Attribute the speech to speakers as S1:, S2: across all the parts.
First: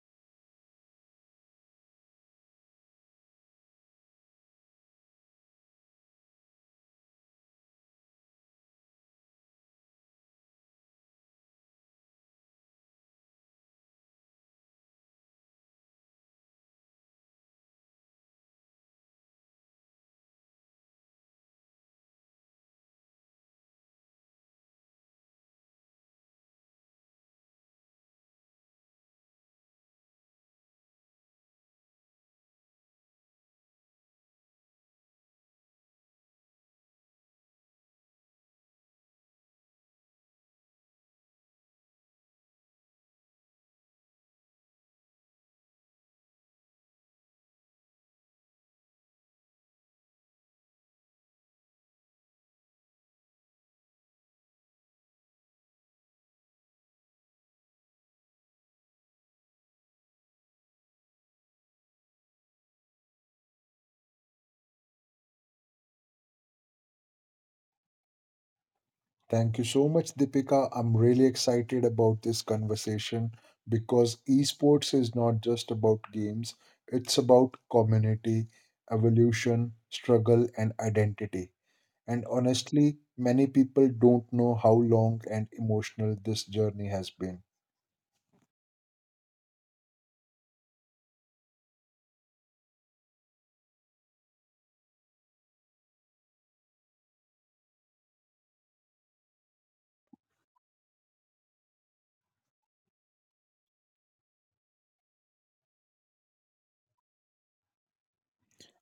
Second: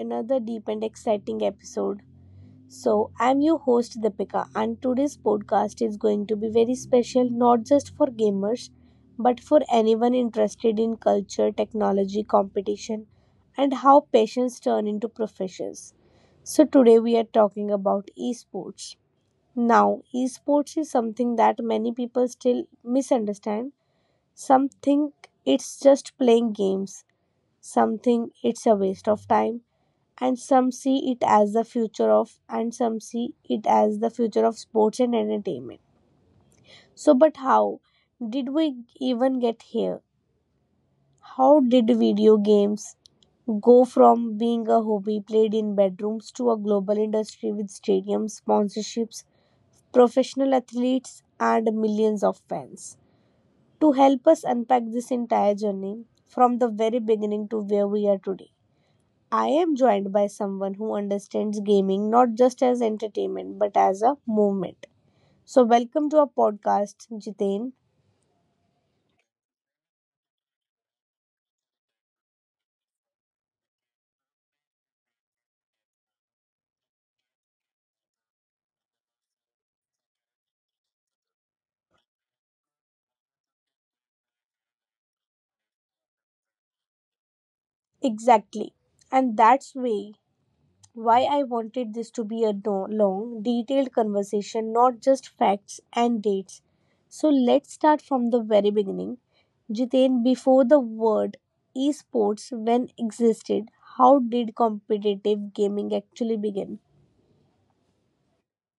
S1: another deep and exciting episode. So, I'm your host Deepika, and today's podcast is going to be very special not just for gamers but for anyone interested in culture, technology, competition, and how passions turn into professions. So, today we are talking about esports. Now, esports is something that many people still misunderstand. Some think it's just playing games, some think it's a waste of time, and some see it as the future of, and some see it as the future of sports and entertainment. So, but how did we even get here? How did video games go from being a hobby played in bedrooms to a global industry with stadiums, sponsorships, professional athletes, and millions of fans? To help us unpack this entire journey from the very beginning to where we are today, I am joined by someone who understands gaming not just as entertainment but as a movement. So, welcome to our podcast, Jiten.
S2: Thank you so much, Deepika. I'm really excited about this conversation because esports is not just about games, it's about community, evolution, struggle, and identity. And honestly, many people don't know how long and emotional this journey has been.
S1: Exactly. And that's way why I wanted this to be a long, detailed conversation, not just facts and dates. So, let's start from the very beginning. Jiten, before the word esports when existed, how did competitive gaming actually begin?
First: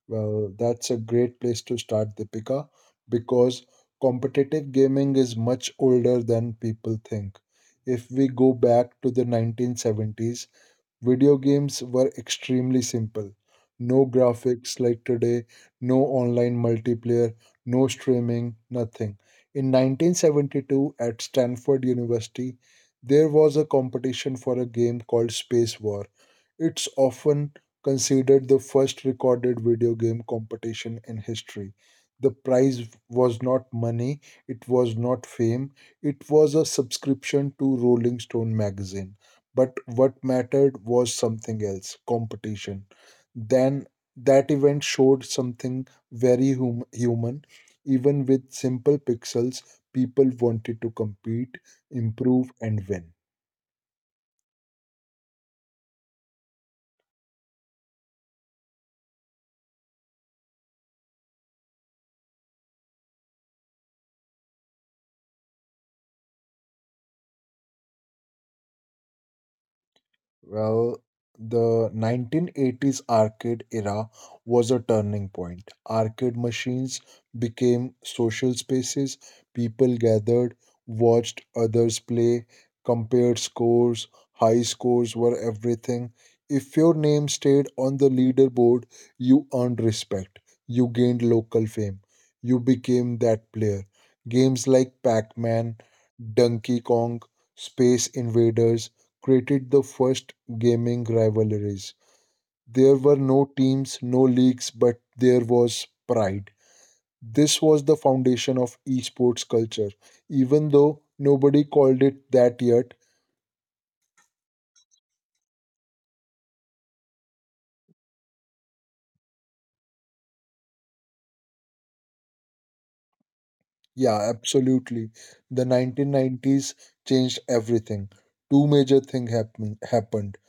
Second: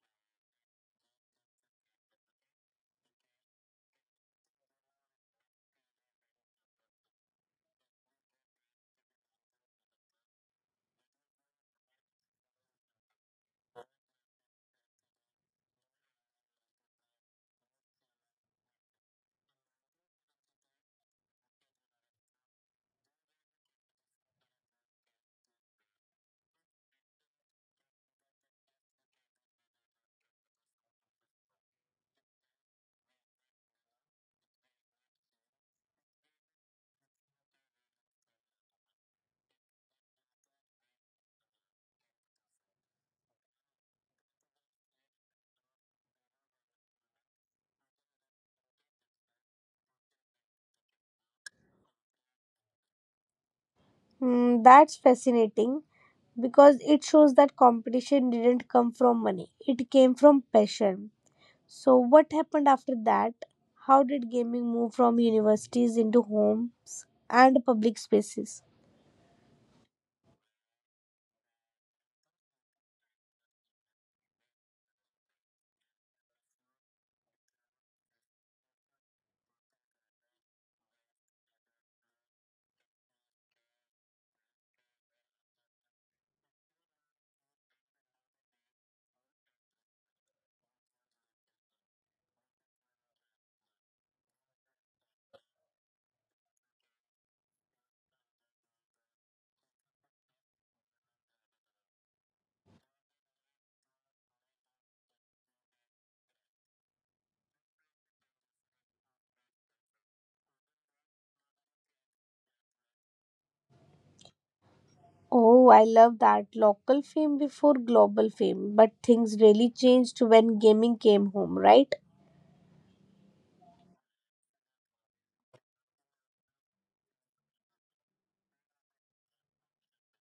S2: Well, that's a great place to start, Deepika, because competitive gaming is much older than people think. If we go back to the 1970s, video games were extremely simple. No graphics like today, no online multiplayer, no streaming, nothing. In 1972, at Stanford University, there was a competition for a game called Space War. It's often considered the first recorded video game competition in history. The prize was not money, it was not fame, it was a subscription to Rolling Stone magazine. But what mattered was something else: competition. Then that event showed something very human. Even with simple pixels, people wanted to compete, improve, and win.
S1: That's fascinating because it shows that competition didn't come from money, it came from passion. So, what happened after that? How did gaming move from universities into homes and public spaces?
S2: Well, the 1980s arcade era was a turning point. Arcade machines became social spaces. People gathered, watched others play, compared scores. High scores were everything. If your name stayed on the leaderboard, you earned respect. You gained local fame. You became that player. Games like Pac Man, Donkey Kong, Space Invaders created the first gaming rivalries. There were no teams, no leagues, but there was pride. This was the foundation of esports culture, even though nobody called it that yet.
S1: Oh, I love that. Local fame before global fame. But things really changed when gaming came home, right?
S2: Yeah, absolutely. The 1990s changed everything. Two major things happened.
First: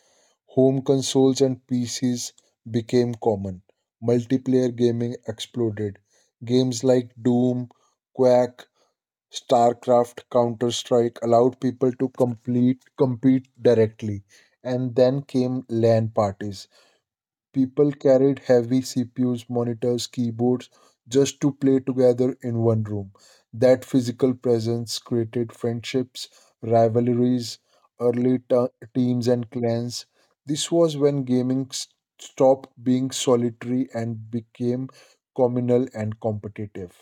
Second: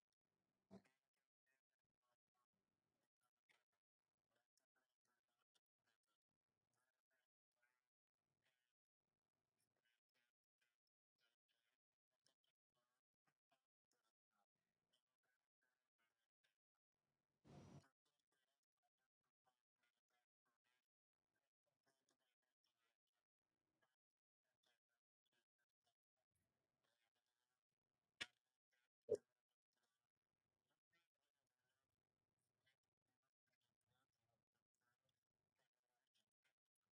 S2: Home consoles and PCs became common. Multiplayer gaming exploded. Games like Doom, Quake, StarCraft, Counter Strike allowed people to complete compete directly. And then came LAN parties. People carried heavy CPUs, monitors, keyboards just to play together in one room. That physical presence created friendships, rivalries, early ta- teams, and clans. This was when stopped being solitary and became communal and competitive.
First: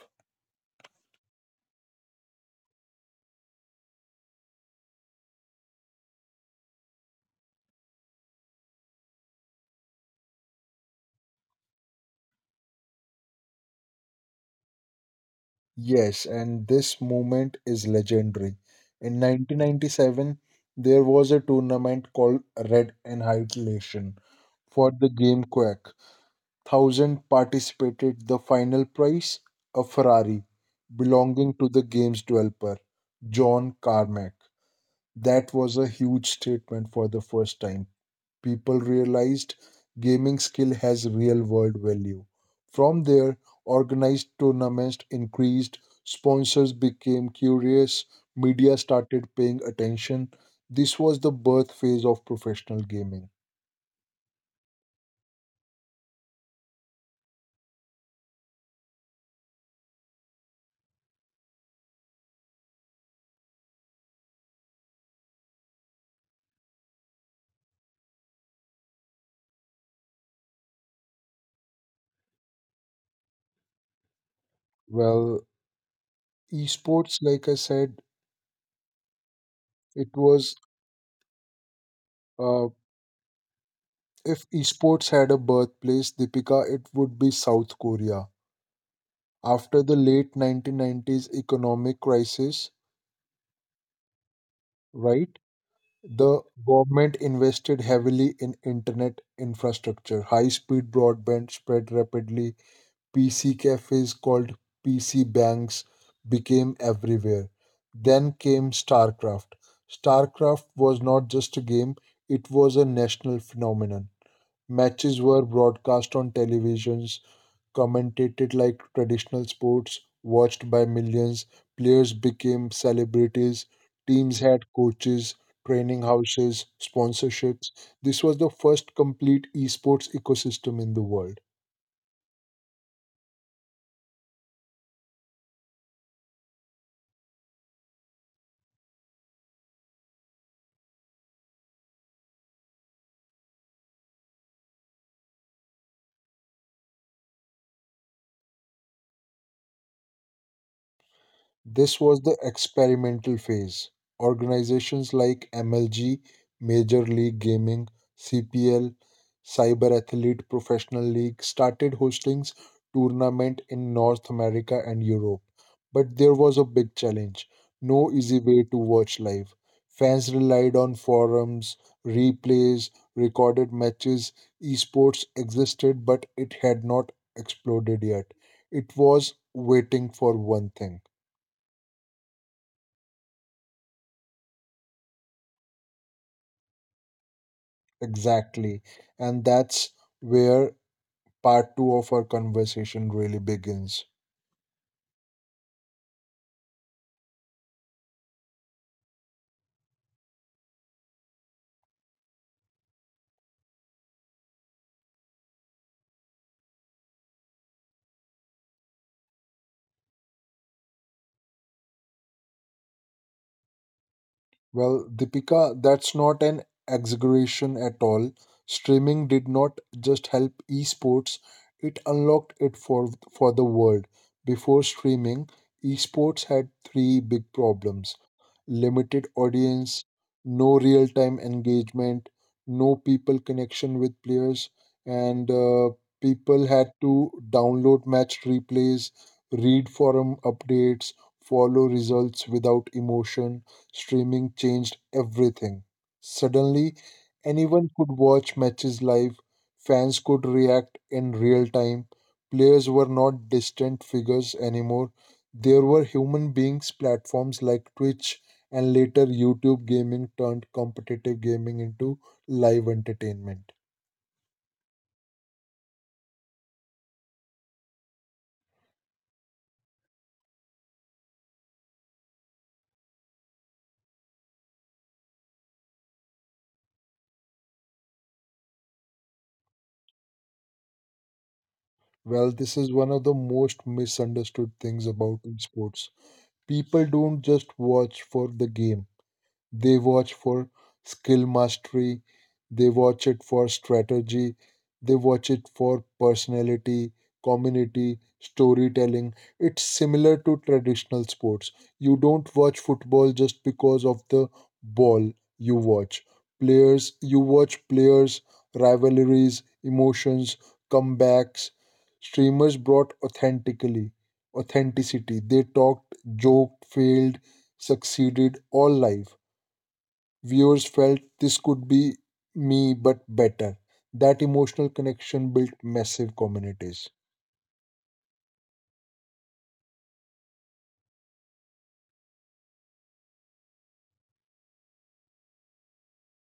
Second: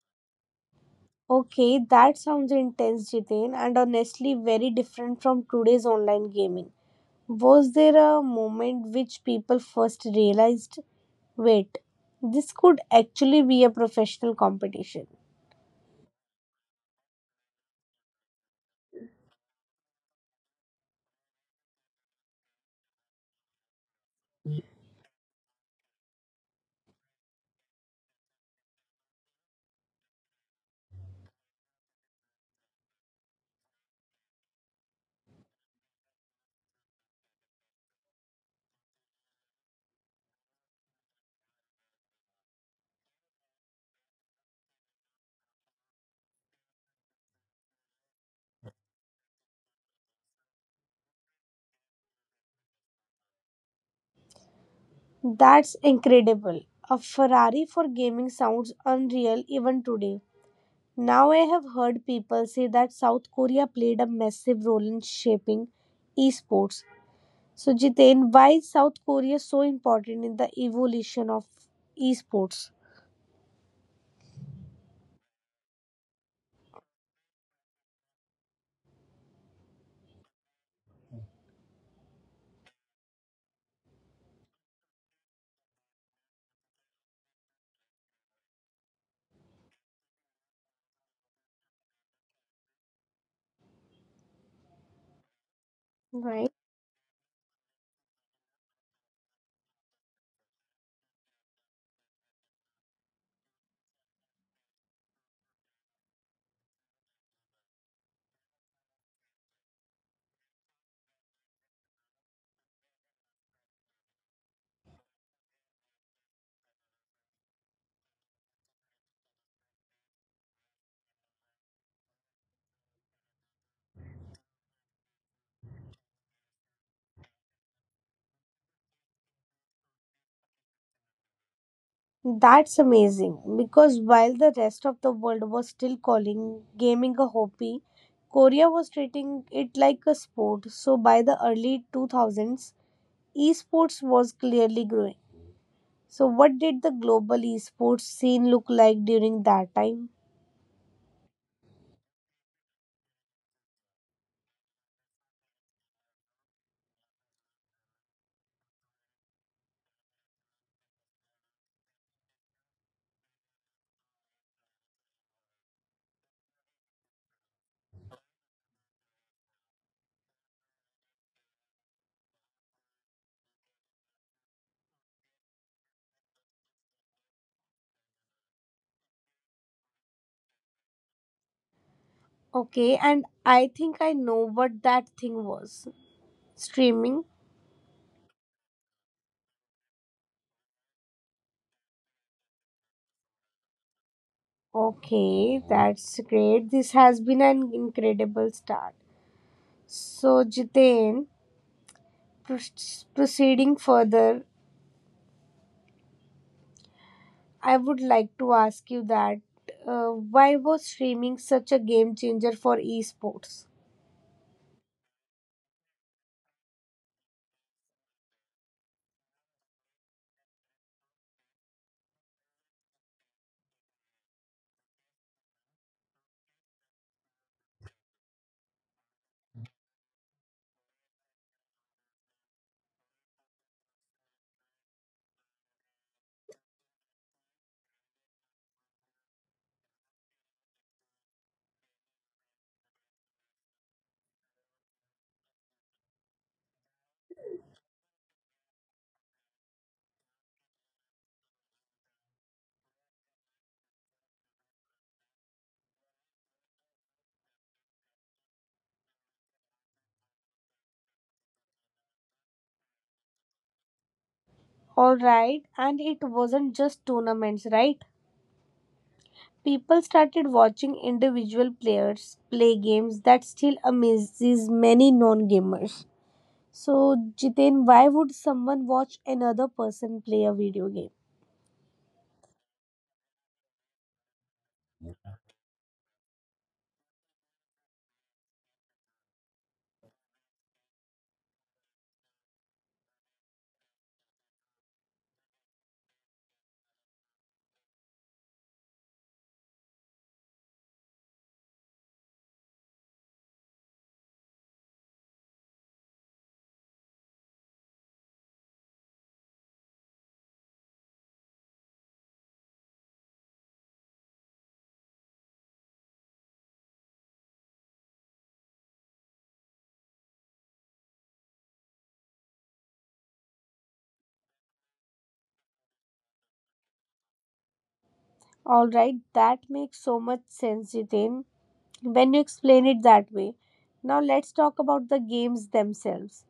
S1: Okay, that sounds intense, Jiten, and honestly very different from today's online gaming. Was there a moment which people first realized, wait, this could actually be a professional competition?
S2: Yes, and this moment is legendary. In 1997, there was a tournament called Red Annihilation for the game Quack. Thousand participated. The final prize, a Ferrari belonging to the game's developer, John Carmack. That was a huge statement. For the first time people realized gaming skill has real world value. From there, organized tournaments increased, sponsors became curious, media started paying attention. This was the birth phase of professional gaming.
S1: That's incredible. A Ferrari for gaming sounds unreal even today. Now I have heard people say that South Korea played a massive role in shaping esports. So Jiten, why is South Korea so important in the evolution of esports?
S2: Well, esports, like I said, it was uh, if esports had a birthplace, Deepika, it would be South Korea. After the late 1990s economic crisis, right? The
S1: Right.
S2: government invested heavily in internet infrastructure. High speed broadband spread rapidly. PC cafes called PC banks became everywhere. Then came StarCraft. StarCraft was not just a game, it was a national phenomenon. Matches were broadcast on televisions, commentated like traditional sports, watched by millions. Players became celebrities. Teams had coaches, training houses, sponsorships. This was the first complete esports ecosystem in the world.
S1: That's amazing because while the rest of the world was still calling gaming a hobby, Korea was treating it like a sport. So by the early 2000s, esports was clearly growing. So what did the global esports scene look like during that time?
S2: This was the experimental phase. Organizations like MLG, Major League Gaming, CPL, Cyber Athlete Professional League started hosting tournament in North America and Europe. But there was a big challenge. No easy way to watch live. Fans relied on forums, replays, recorded matches. Esports existed, but it had not exploded yet. It was waiting for one thing.
S1: Okay, and I think I know what that thing was. Streaming.
S2: Exactly. And that's where part two of our conversation really begins.
S1: Okay, that's great. This has been an incredible start. So, Jiten, proceeding further, I would like to ask you that why was streaming such a game changer for esports?
S2: Well, Deepika, that's not an exaggeration at all. Streaming did not just help esports, it unlocked it for the world. Before streaming, esports had three big problems: limited audience, no real time engagement, no people connection with players, and people had to download match replays, read forum updates, follow results without emotion. Streaming changed everything. Suddenly, anyone could watch matches live, fans could react in real time, players were not distant figures anymore. There were human beings. Platforms like Twitch and later YouTube gaming turned competitive gaming into live entertainment.
S1: All right, and it wasn't just tournaments, right? People started watching individual players play games that still amazes many non gamers. So, Jiten, why would someone watch another person play a video game?
S2: Well, this is one of the most misunderstood things about esports. People don't just watch for the game. They watch for skill mastery, they watch it for strategy, they watch it for personality, community, storytelling. It's similar to traditional sports. You don't watch football just because of the ball you watch. Players, you watch players, rivalries, emotions, comebacks. Streamers brought authentically authenticity. They talked, joked, failed, succeeded all life. Viewers felt this could be me but better. That emotional connection built massive communities.
S1: All right, that makes so much sense, Jiten, when you explain it that way. Now let's talk about the games themselves.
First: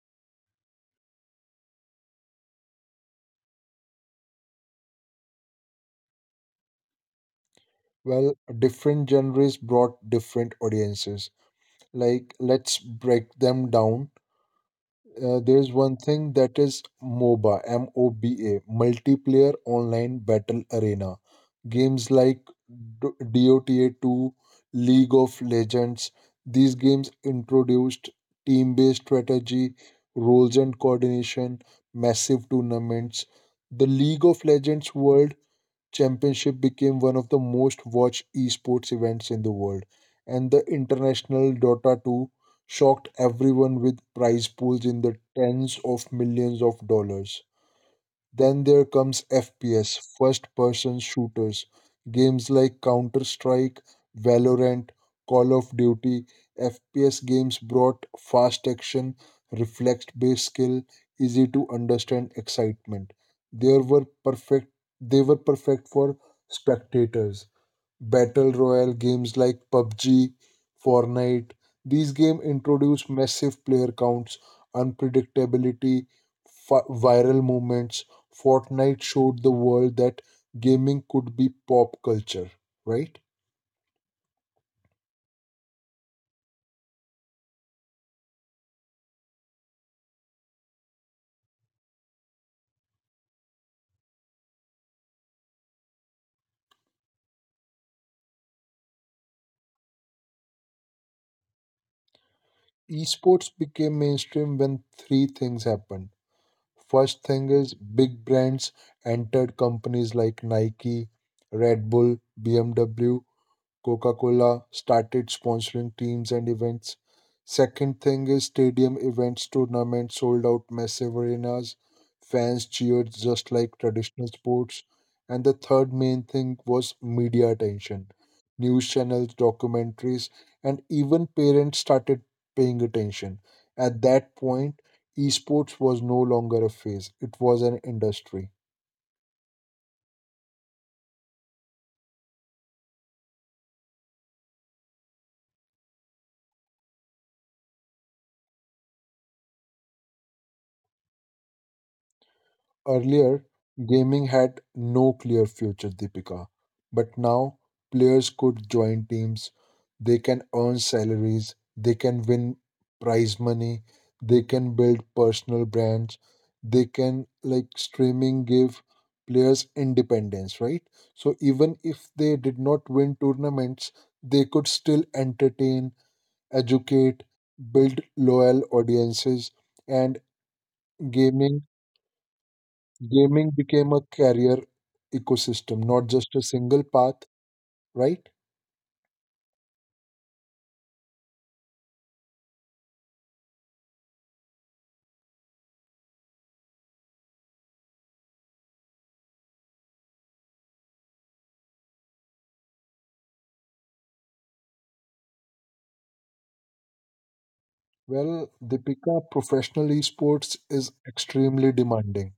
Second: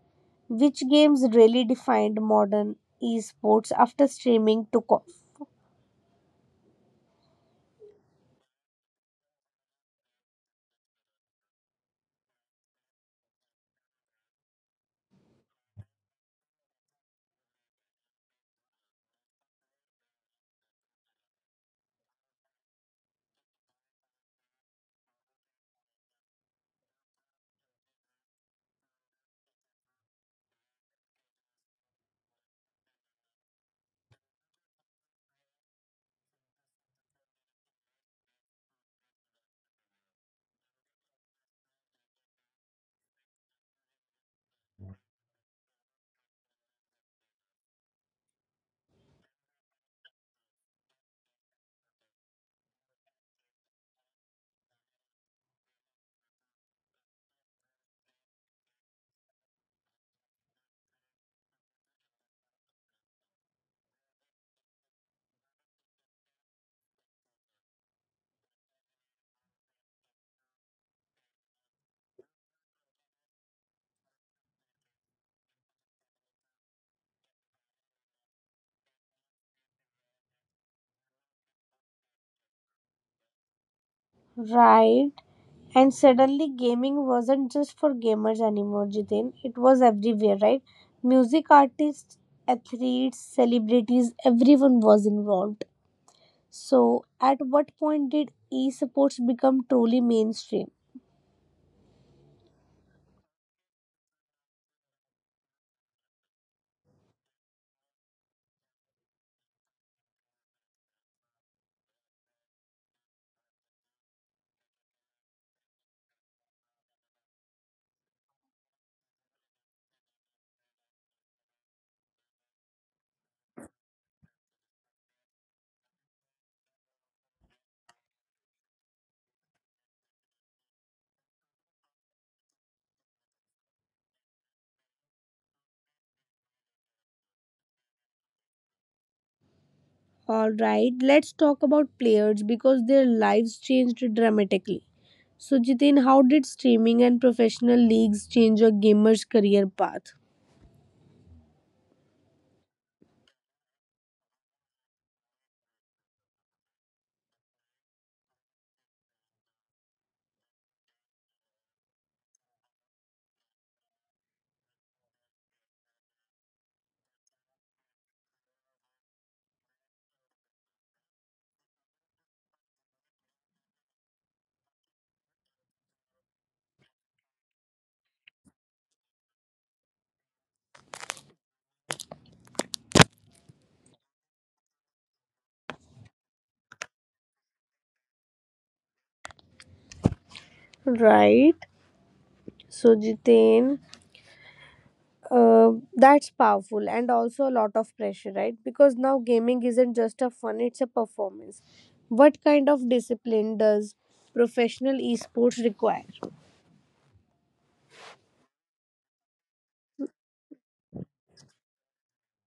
S1: Which games really defined modern esports after streaming took off?
S2: Well, different genres brought different audiences. Like, let's break them down. There's one thing that is MOBA, M O B A, Multiplayer Online Battle Arena. Games like DOTA 2, League of Legends, these games introduced team based strategy, roles and coordination, massive tournaments. The League of Legends world Championship became one of the most watched esports events in the world, and the international Dota 2 shocked everyone with prize pools in the tens of millions of dollars. Then there comes FPS, first person shooters, games like Counter Strike, Valorant, Call of Duty. FPS games brought fast action, reflex based skill, easy to understand excitement. There were perfect They were perfect for spectators. Battle royale games like PUBG, Fortnite. These games introduce massive player counts, unpredictability, viral movements. Fortnite showed the world that gaming could be pop culture, right?
S1: Right. And suddenly gaming wasn't just for gamers anymore, Jitin. It was everywhere, right? Music artists, athletes, celebrities, everyone was involved. So at what point did esports become truly mainstream?
S2: Esports became mainstream when three things happened. First thing is big brands entered. Companies like Nike, Red Bull, BMW, Coca Cola started sponsoring teams and events. Second thing is stadium events, tournaments sold out massive arenas. Fans cheered just like traditional sports. And the third main thing was media attention. News channels, documentaries, and even parents started paying attention. At that point, esports was no longer a phase, it was an industry.
S1: All right, let's talk about players because their lives changed dramatically. So, Jitin, how did streaming and professional leagues change a gamer's career path?
S2: Earlier, gaming had no clear future, Deepika. But now, players could join teams, they can earn salaries, they can win prize money, they can build personal brands, they can, like, streaming give players independence, right? So, even if they did not win tournaments, they could still entertain, educate, build loyal audiences, and gaming Gaming became a career ecosystem, not just a single path, right?
S1: Right. So, Jitain, uh, that's powerful and also a lot of pressure, right? Because now gaming isn't just a fun, it's a performance. What kind of discipline does professional esports require?
S2: Well, Deepika, professional esports is extremely demanding.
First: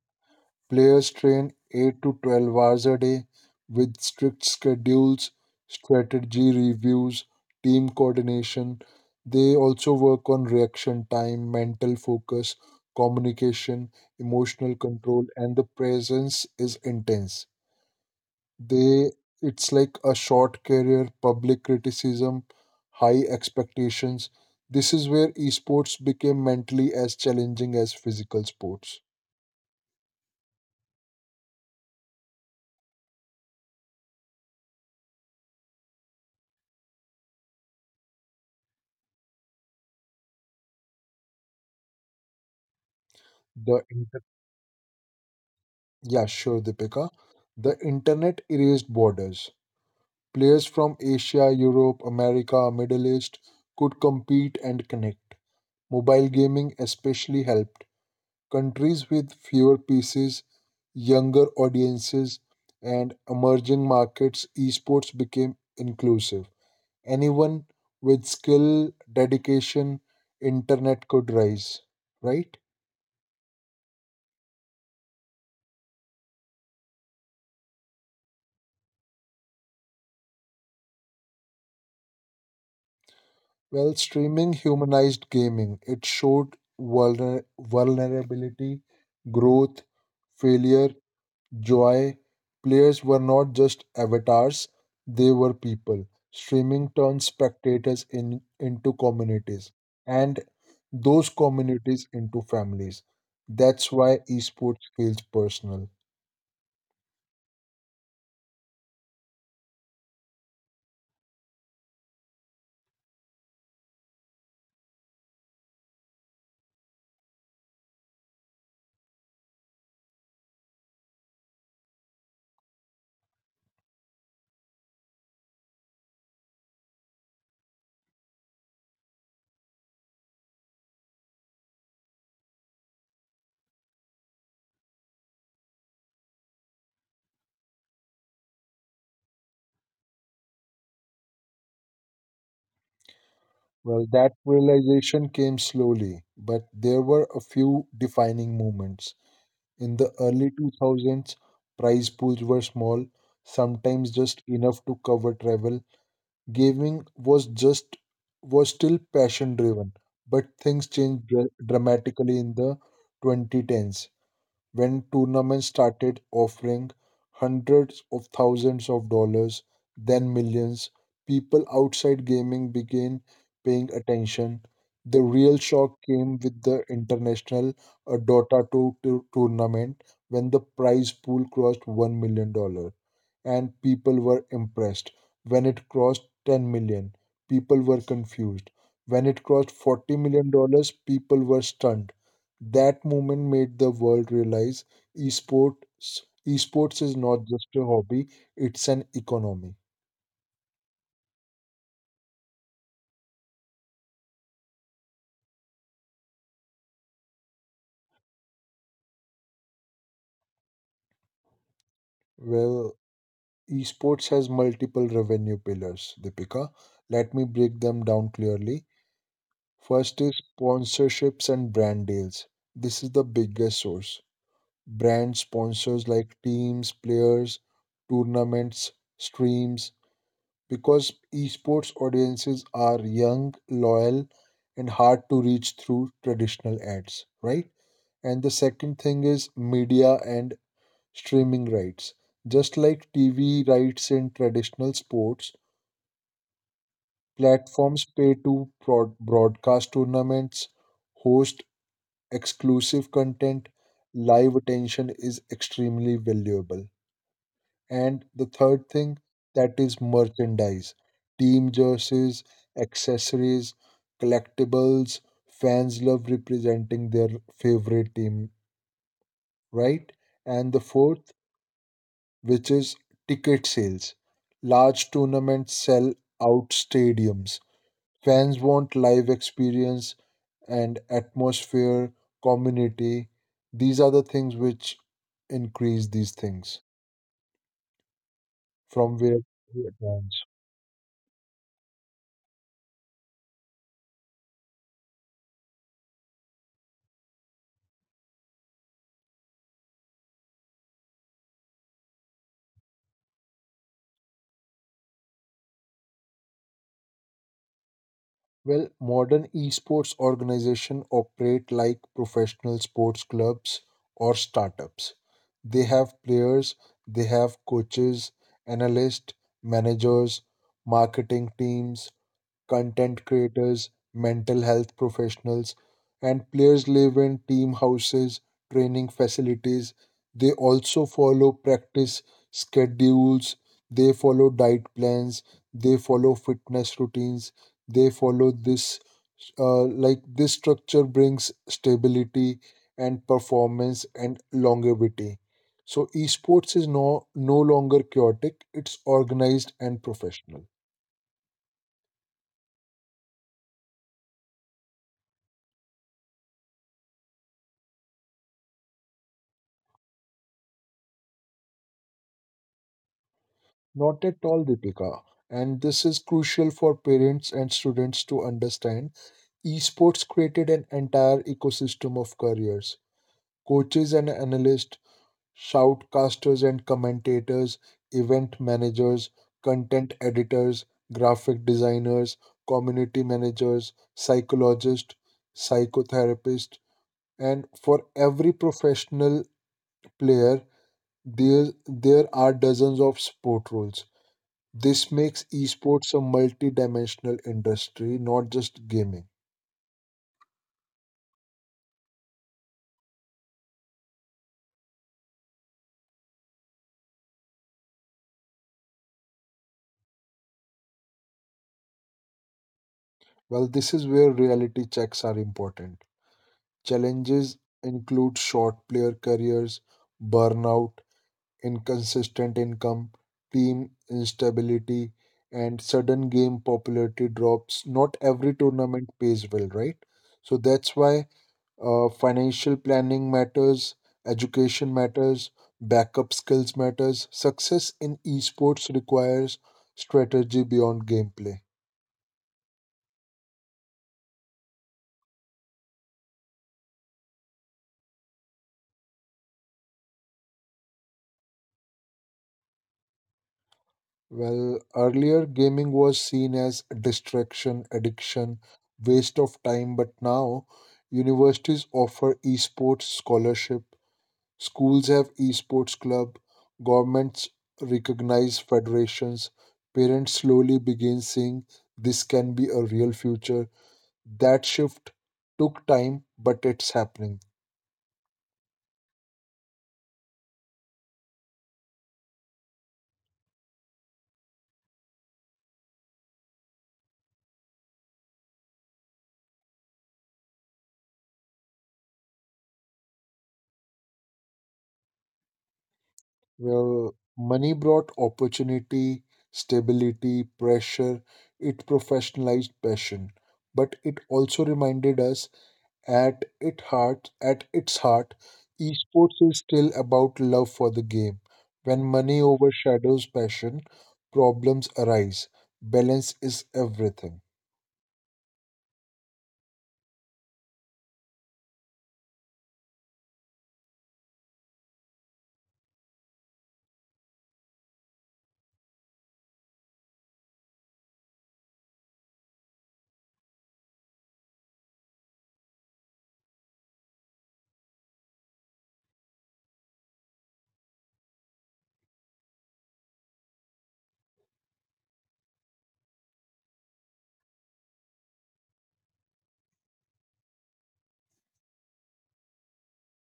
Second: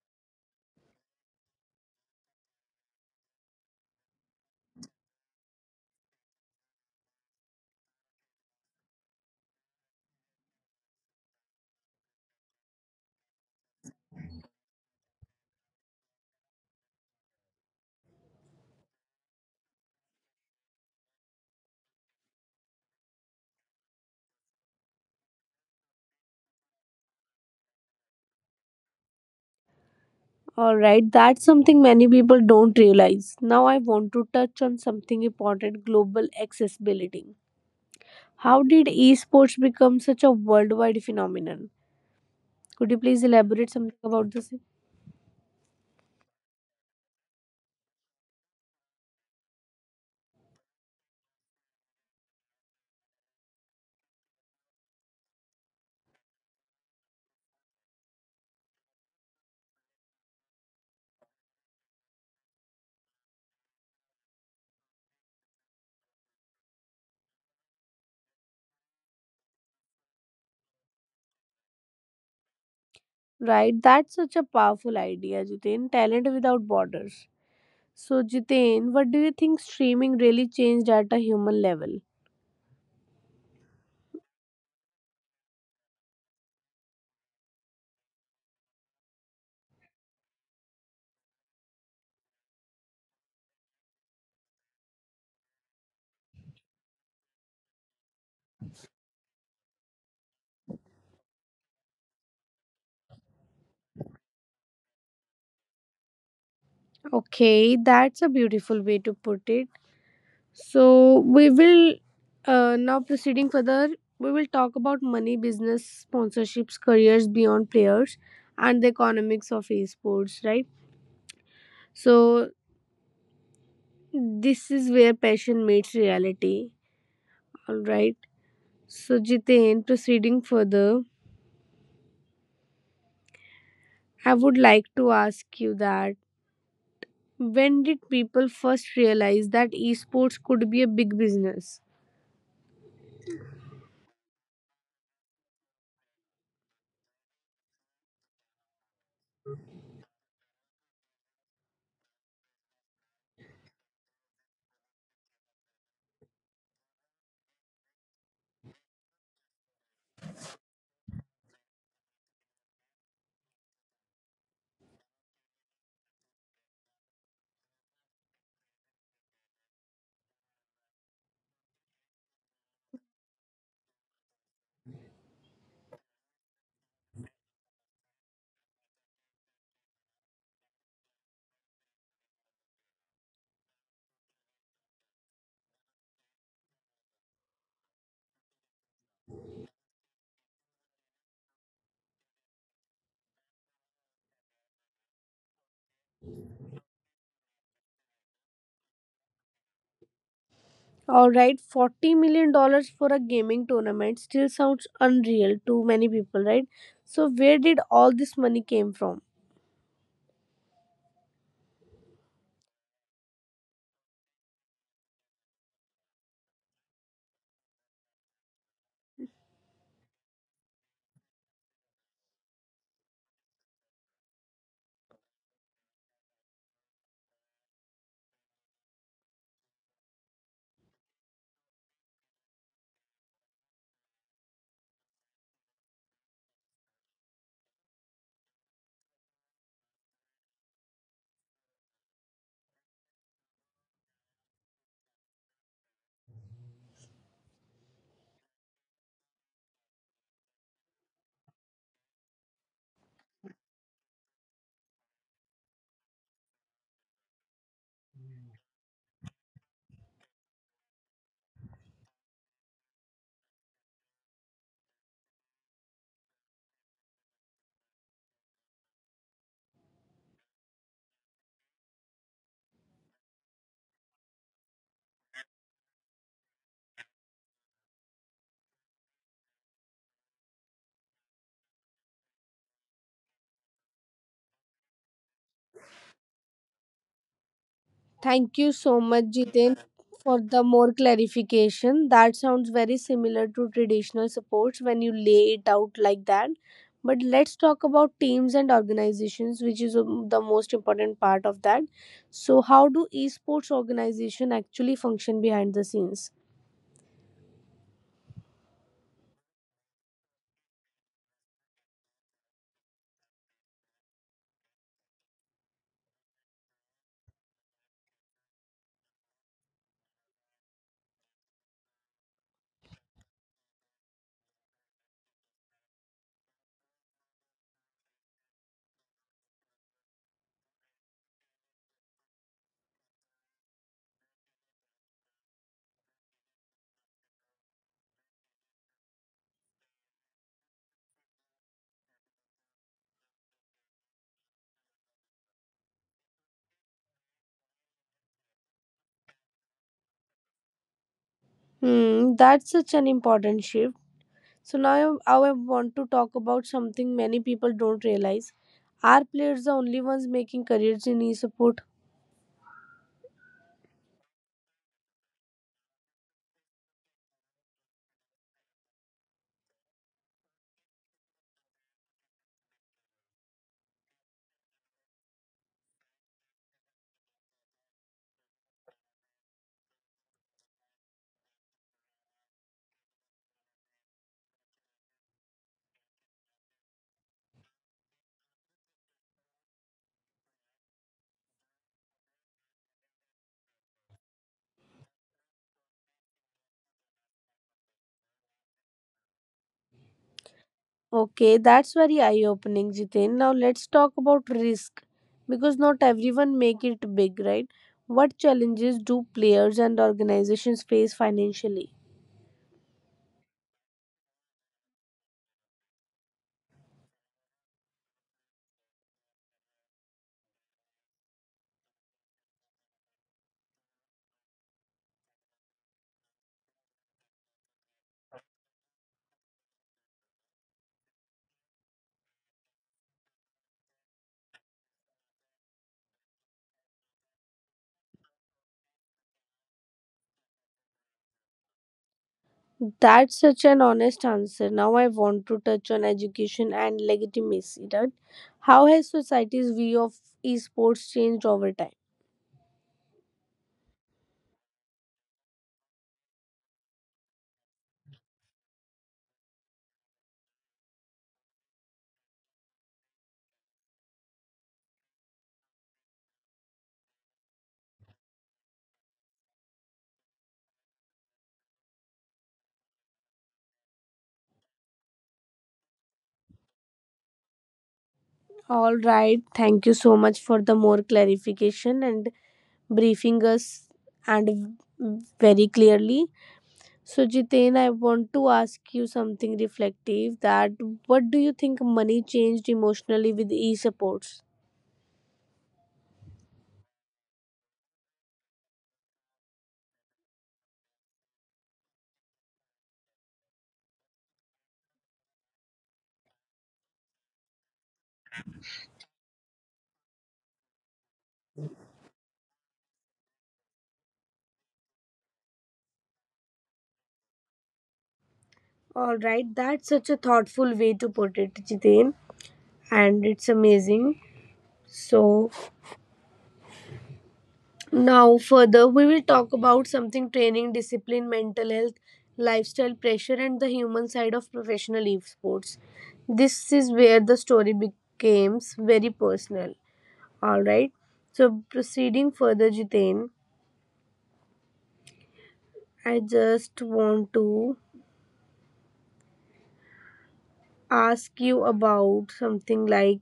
S2: Players train 8 to 12 hours a day with strict schedules, strategy reviews, team coordination. They also work on reaction time, mental focus, communication, emotional control, and the presence is intense. They it's like a short career, public criticism, high expectations. This is where esports became mentally as challenging as physical sports.
S1: All right, that's something many people don't realize. Now, I want to touch on something important, global accessibility. How did esports become such a worldwide phenomenon? Could you please elaborate
S2: The
S1: something
S2: inter-
S1: about this?
S2: yeah, sure, Deepika. The internet erased borders. Players from Asia, Europe, America, Middle East could compete and connect. Mobile gaming especially helped countries with fewer pieces, younger audiences, and emerging markets. Esports became inclusive. Anyone with skill, dedication, internet could rise, right?
S1: Right, that's such a powerful idea, Jitain. Talent without borders. So, Jitain, what do you think streaming really changed at a human level?
S2: Well, streaming humanized gaming. It showed vulnerability, growth, failure, joy. Players were not just avatars, they were people. Streaming turned spectators into communities and those communities into families. That's why esports feels personal.
S1: Okay, that's a beautiful way to put it. So we will, now proceeding further. We will talk about money, business, sponsorships, careers beyond players, and the economics of esports. Right. So this is where passion meets reality. All right. So Jiten, proceeding further, I would like to ask you that when did people first realize that esports could be a big business?
S2: Well, that realization came slowly, but there were a few defining moments. In the early 2000s, prize pools were small, sometimes just enough to cover travel. Gaming was still passion driven, but things changed dramatically in the 2010s when tournaments started offering hundreds of thousands of dollars, then millions. People outside gaming began paying attention. The real shock came with the international Dota 2 tournament when the prize pool crossed $1 million. Dollars and people were impressed. When it crossed 10 million, people were confused. When it crossed 40 million dollars, people were stunned. That moment made the world realize esports esports is not just a hobby, it's an economy.
S1: All right, $40 million for a gaming tournament still sounds unreal to many people, right? So, where did all this money came from?
S2: Well, esports has multiple revenue pillars, Deepika. Let me break them down clearly. First is sponsorships and brand deals. This is the biggest source. Brand sponsors like teams, players, tournaments, streams, because esports audiences are young, loyal, and hard to reach through traditional ads, right? And the second thing is media and streaming rights. Just like TV rights in traditional sports, platforms pay to broadcast tournaments, host exclusive content, live attention is extremely valuable. And the third thing, that is merchandise: team jerseys, accessories, collectibles. Fans love representing their favorite team, right? And the fourth, which is ticket sales. Large tournaments sell out stadiums. Fans want live experience and atmosphere, community. These are the things which increase these things
S1: Thank you so much,
S2: from where
S1: Jiten,
S2: we
S1: for
S2: advance.
S1: the more clarification. That sounds very similar to traditional supports when you lay it out like that. But let's talk about teams and organizations, which is, the most important part of that. So, how do esports organization actually function behind the scenes?
S2: Well, modern esports organizations operate like professional sports clubs or startups. They have players, they have coaches, analysts, managers, marketing teams, content creators, mental health professionals, and players live in team houses, training facilities. They also follow practice schedules, they follow diet plans, they follow fitness routines, they follow this. Like this structure brings stability and performance and longevity. So esports is no longer chaotic, it's organized and professional.
S1: Hmm, that's such an important shift. So now I want to talk about something many people don't realize. Are players the only ones making careers in e-sport?
S2: Not at all, Deepika. And this is crucial for parents and students to understand. Esports created an entire ecosystem of careers: coaches and analysts, shoutcasters and commentators, event managers, content editors, graphic designers, community managers, psychologists, psychotherapists, and for every professional player, there are dozens of sport roles. This makes esports a multi-dimensional industry, not just gaming.
S1: Okay, that's very eye-opening, Jitin. Now let's talk about risk because not everyone make it big, right? What challenges do players and organizations face financially?
S2: Well, this is where reality checks are important. Challenges include short player careers, burnout, inconsistent income, team instability, and sudden game popularity drops. Not every tournament pays well, right? So that's why financial planning matters, education matters, backup skills matters. Success in esports requires strategy beyond gameplay.
S1: That's such an honest answer. Now I want to touch on education and legitimacy, right? How has society's view of esports changed over time?
S2: Well, earlier gaming was seen as distraction, addiction, waste of time, but now universities offer esports scholarship, schools have esports club, governments recognize federations, parents slowly begin seeing this can be a real future. That shift took time, but it's happening.
S1: All right. Thank you so much for the more clarification and briefing us and very clearly. So Jiten, I want to ask you something reflective, that what do you think money changed emotionally with e-supports?
S2: Well, money brought opportunity, stability, pressure, it professionalized passion, but it also reminded us at its heart, esports is still about love for the game. When money overshadows passion, problems arise. Balance is everything.
S1: All right, that's such a thoughtful way to put it, Jiten, and it's amazing. So now, further, we will talk about something, training, discipline, mental health, lifestyle pressure, and the human side of professional esports. This is where the story becomes very personal. All right. So, proceeding further, Jitain, I just want to ask you about something like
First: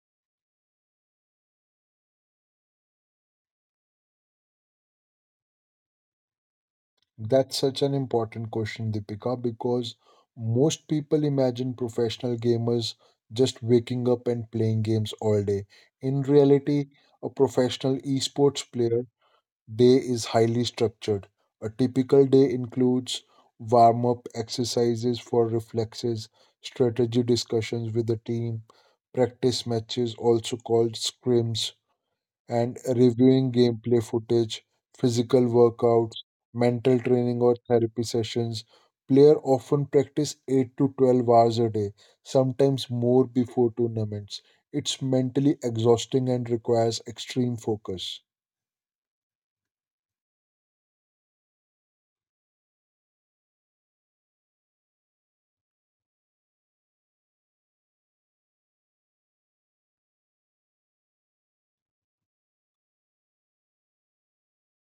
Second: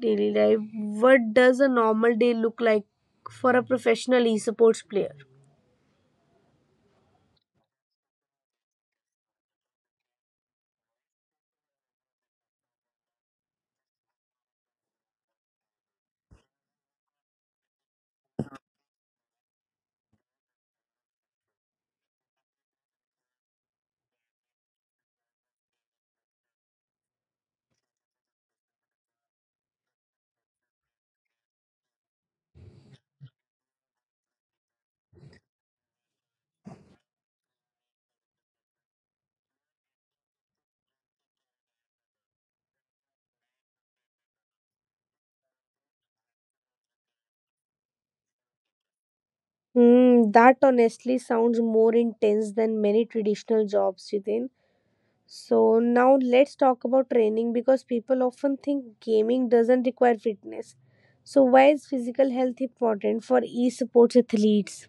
S1: daily life. What does a normal day look like for a professional esports player?
S2: That's such an important question, Deepika, because most people imagine professional gamers just waking up and playing games all day. In reality, a professional esports player day is highly structured. A typical day includes warm up exercises for reflexes, strategy discussions with the team, practice matches, also called scrims, and reviewing gameplay footage, physical workouts, mental training, or therapy sessions. Player often practice 8 to 12 hours a day, sometimes more before tournaments. It's mentally exhausting and requires extreme focus.
S1: That honestly sounds more intense than many traditional jobs, Jitin. So now let's talk about training because people often think gaming doesn't require fitness. So why is physical health important for e-sports athletes?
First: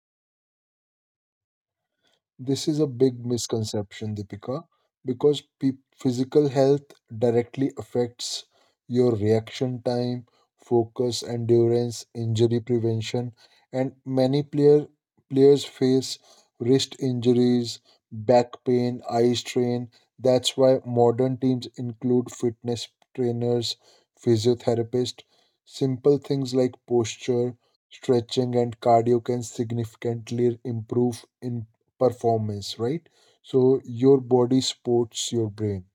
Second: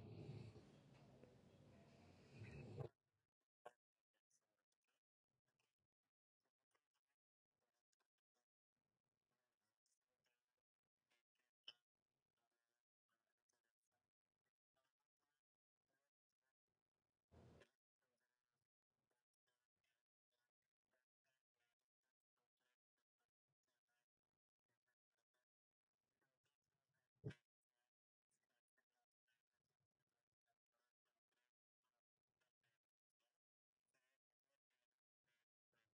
S2: This is a big misconception, Deepika, because physical health directly affects your reaction time, focus, endurance, injury prevention, and many player players face wrist injuries, back pain, eye strain. That's why modern teams include fitness trainers, physiotherapists. Simple things like posture, stretching, and cardio can significantly improve in performance, right? So your body supports your brain.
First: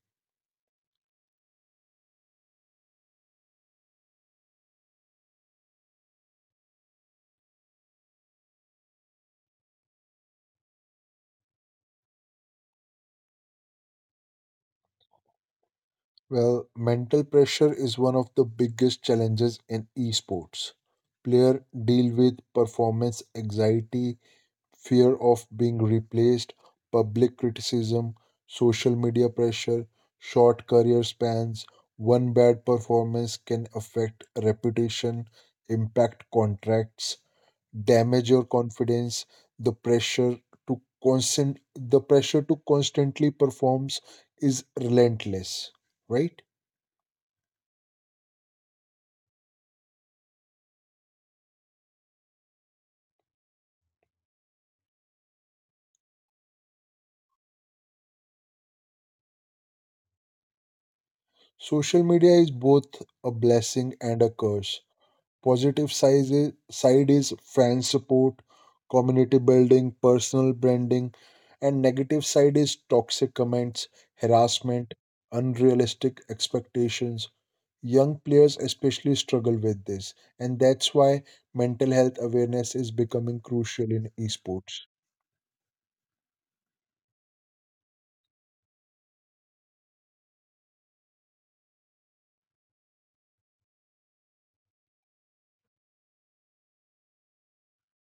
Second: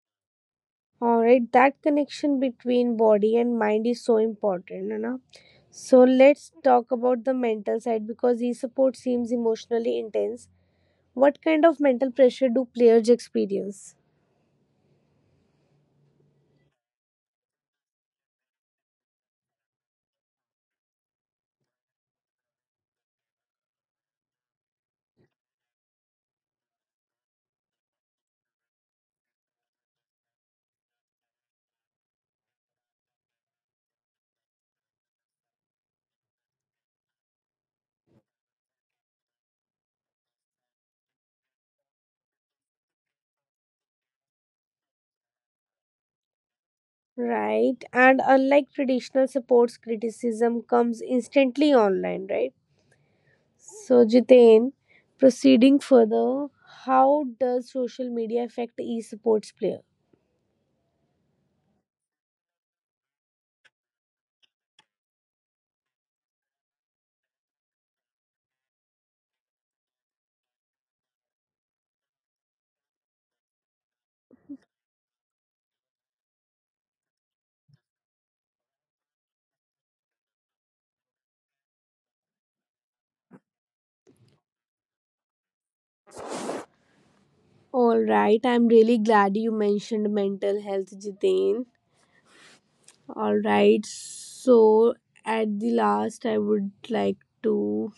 S1: All right, that connection between body and mind is so important, you know. So let's talk about the mental side because e-sports seems emotionally intense. What kind of mental pressure do players experience?
S2: Well, mental pressure is one of the biggest challenges in esports. Player deal with performance anxiety, fear of being replaced, public criticism, social media pressure, short career spans. One bad performance can affect reputation, impact contracts, damage your confidence. The pressure to constant the pressure to constantly performs is relentless, right?
S1: Right. And unlike traditional supports, criticism comes instantly online, right? So, Jitain, proceeding further, how does social media affect e sports player?
S2: Social media is both a blessing and a curse. Positive side is, fan support, community building, personal branding, and negative side is toxic comments, harassment, unrealistic expectations. Young players especially struggle with this, and that's why mental health awareness is becoming crucial in esports.
S1: All right. I'm really glad you mentioned mental health, Jitain. All right. So, at the last, I would to.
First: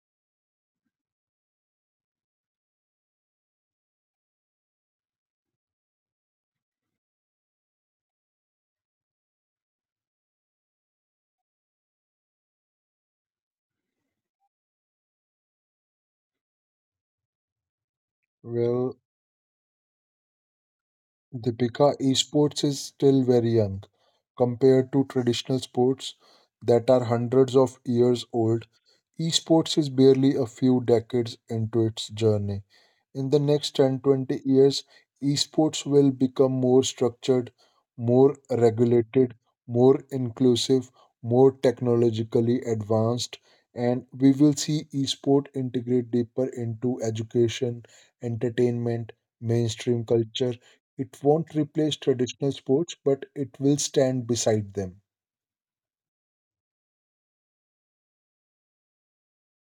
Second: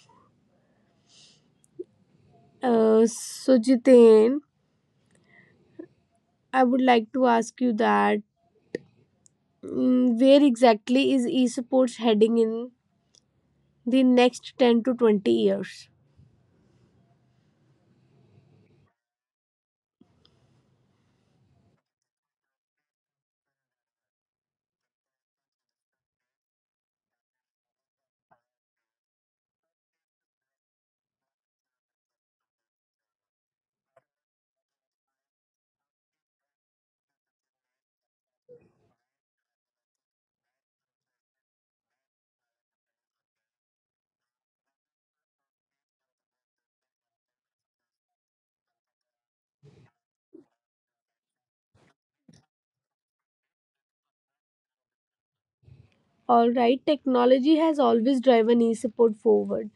S1: Jitain, I would like to ask you that where exactly is esports heading in the next 10 to 20 years.
S2: Well, Deepika, esports is still very young compared to traditional sports that are hundreds of years old. Esports is barely a few decades into its journey. In the next 10, 20 years, esports will become more structured, more regulated, more inclusive, more technologically advanced, and we will see esport integrate deeper into education, entertainment, mainstream culture. It won't replace traditional sports, but it will stand beside them.
S1: Alright, technology has always driven e support forward.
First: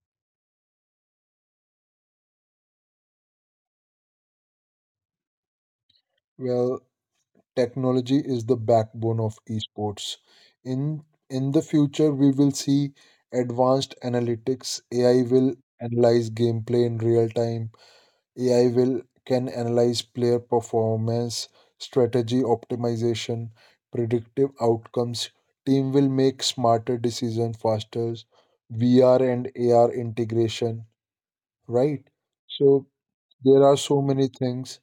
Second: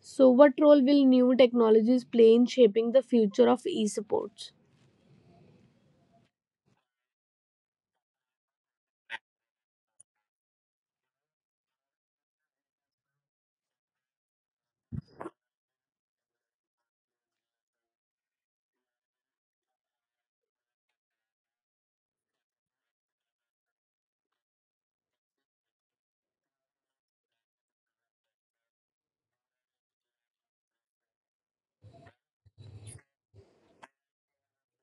S1: So, what role will new technologies play in shaping the future of e sports?
S2: Well, technology is the backbone of esports. In in the future, we will see advanced analytics. AI will analyze gameplay in real time. AI will can analyze player performance, strategy optimization, predictive outcomes. Team will make smarter decisions faster. VR and AR integration, right? So there are so many things.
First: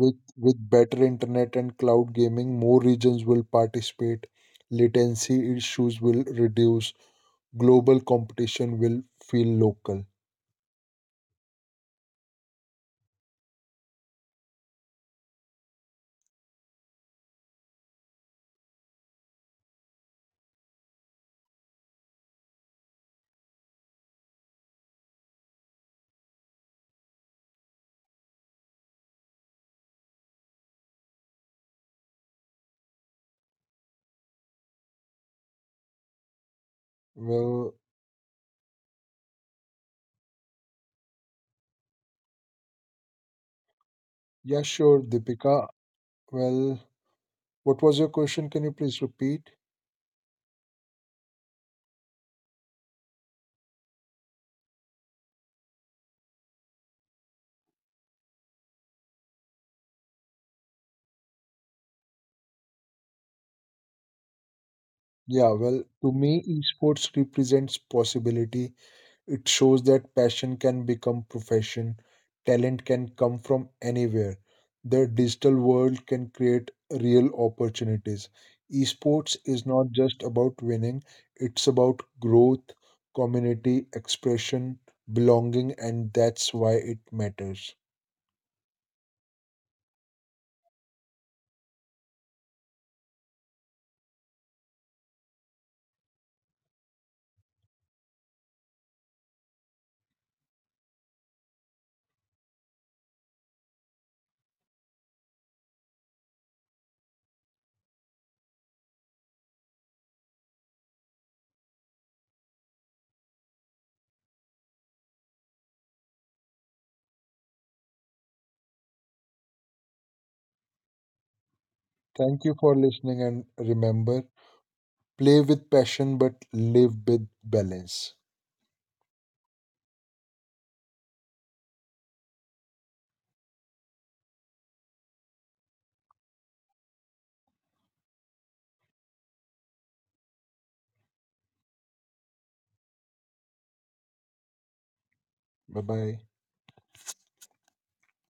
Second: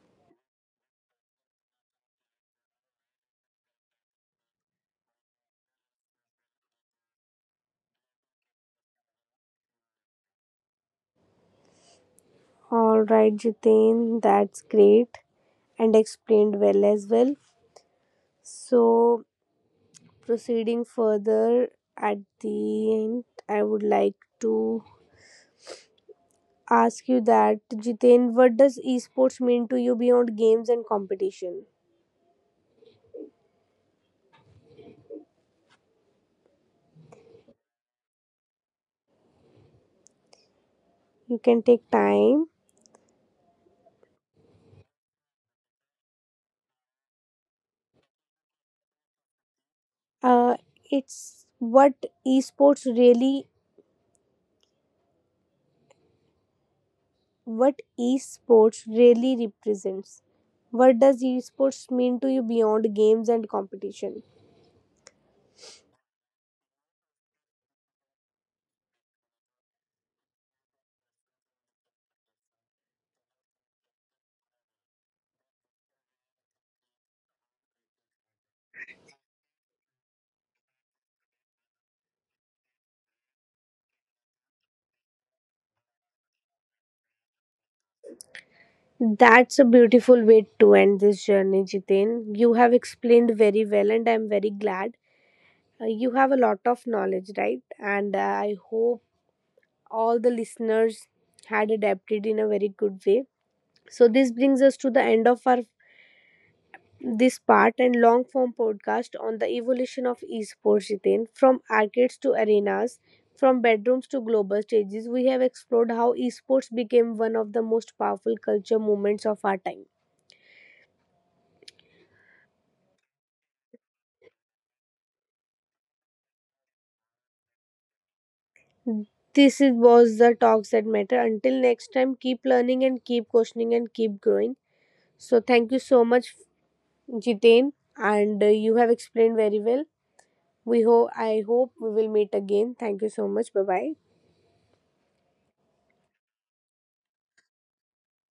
S2: With better internet and cloud gaming, more regions will participate, latency issues will reduce, global competition will feel local.
S1: All right, Jitain, that's great and explained well as well. So, proceeding further at the end, I would like to ask you that Jitain, what does esports mean to you beyond games and competition?
S2: Well,
S1: You can take time.
S2: yeah, sure, Deepika. Well, what was your question? Can you please repeat?
S1: Uh, it's what esports really What esports really represents, what does esports mean to you beyond games and competition?
S2: Yeah, well, to me, esports represents possibility. It shows that passion can become profession, talent can come from anywhere. The digital world can create real opportunities. Esports is not just about winning, it's about growth, community, expression, belonging, and that's why it matters.
S1: That's a beautiful way to end this journey, Jiten. You have explained very well and I'm very glad. You have a lot of knowledge, right? and I hope all the listeners had adapted in a very good way. So this brings us to the end of our this part and long form podcast on the evolution of esports, Jiten, from arcades to arenas, from bedrooms to global stages. We have explored how esports became one of the most powerful culture movements of our time.
S2: Thank you for listening, and remember, play with passion but live with balance.
S1: Was the talks that matter. Until next time, keep learning and keep questioning and keep growing. So thank you so much, Jitain, and you have explained very well. We hope I hope we will meet again. Thank you so much. Bye bye.
S2: Bye bye.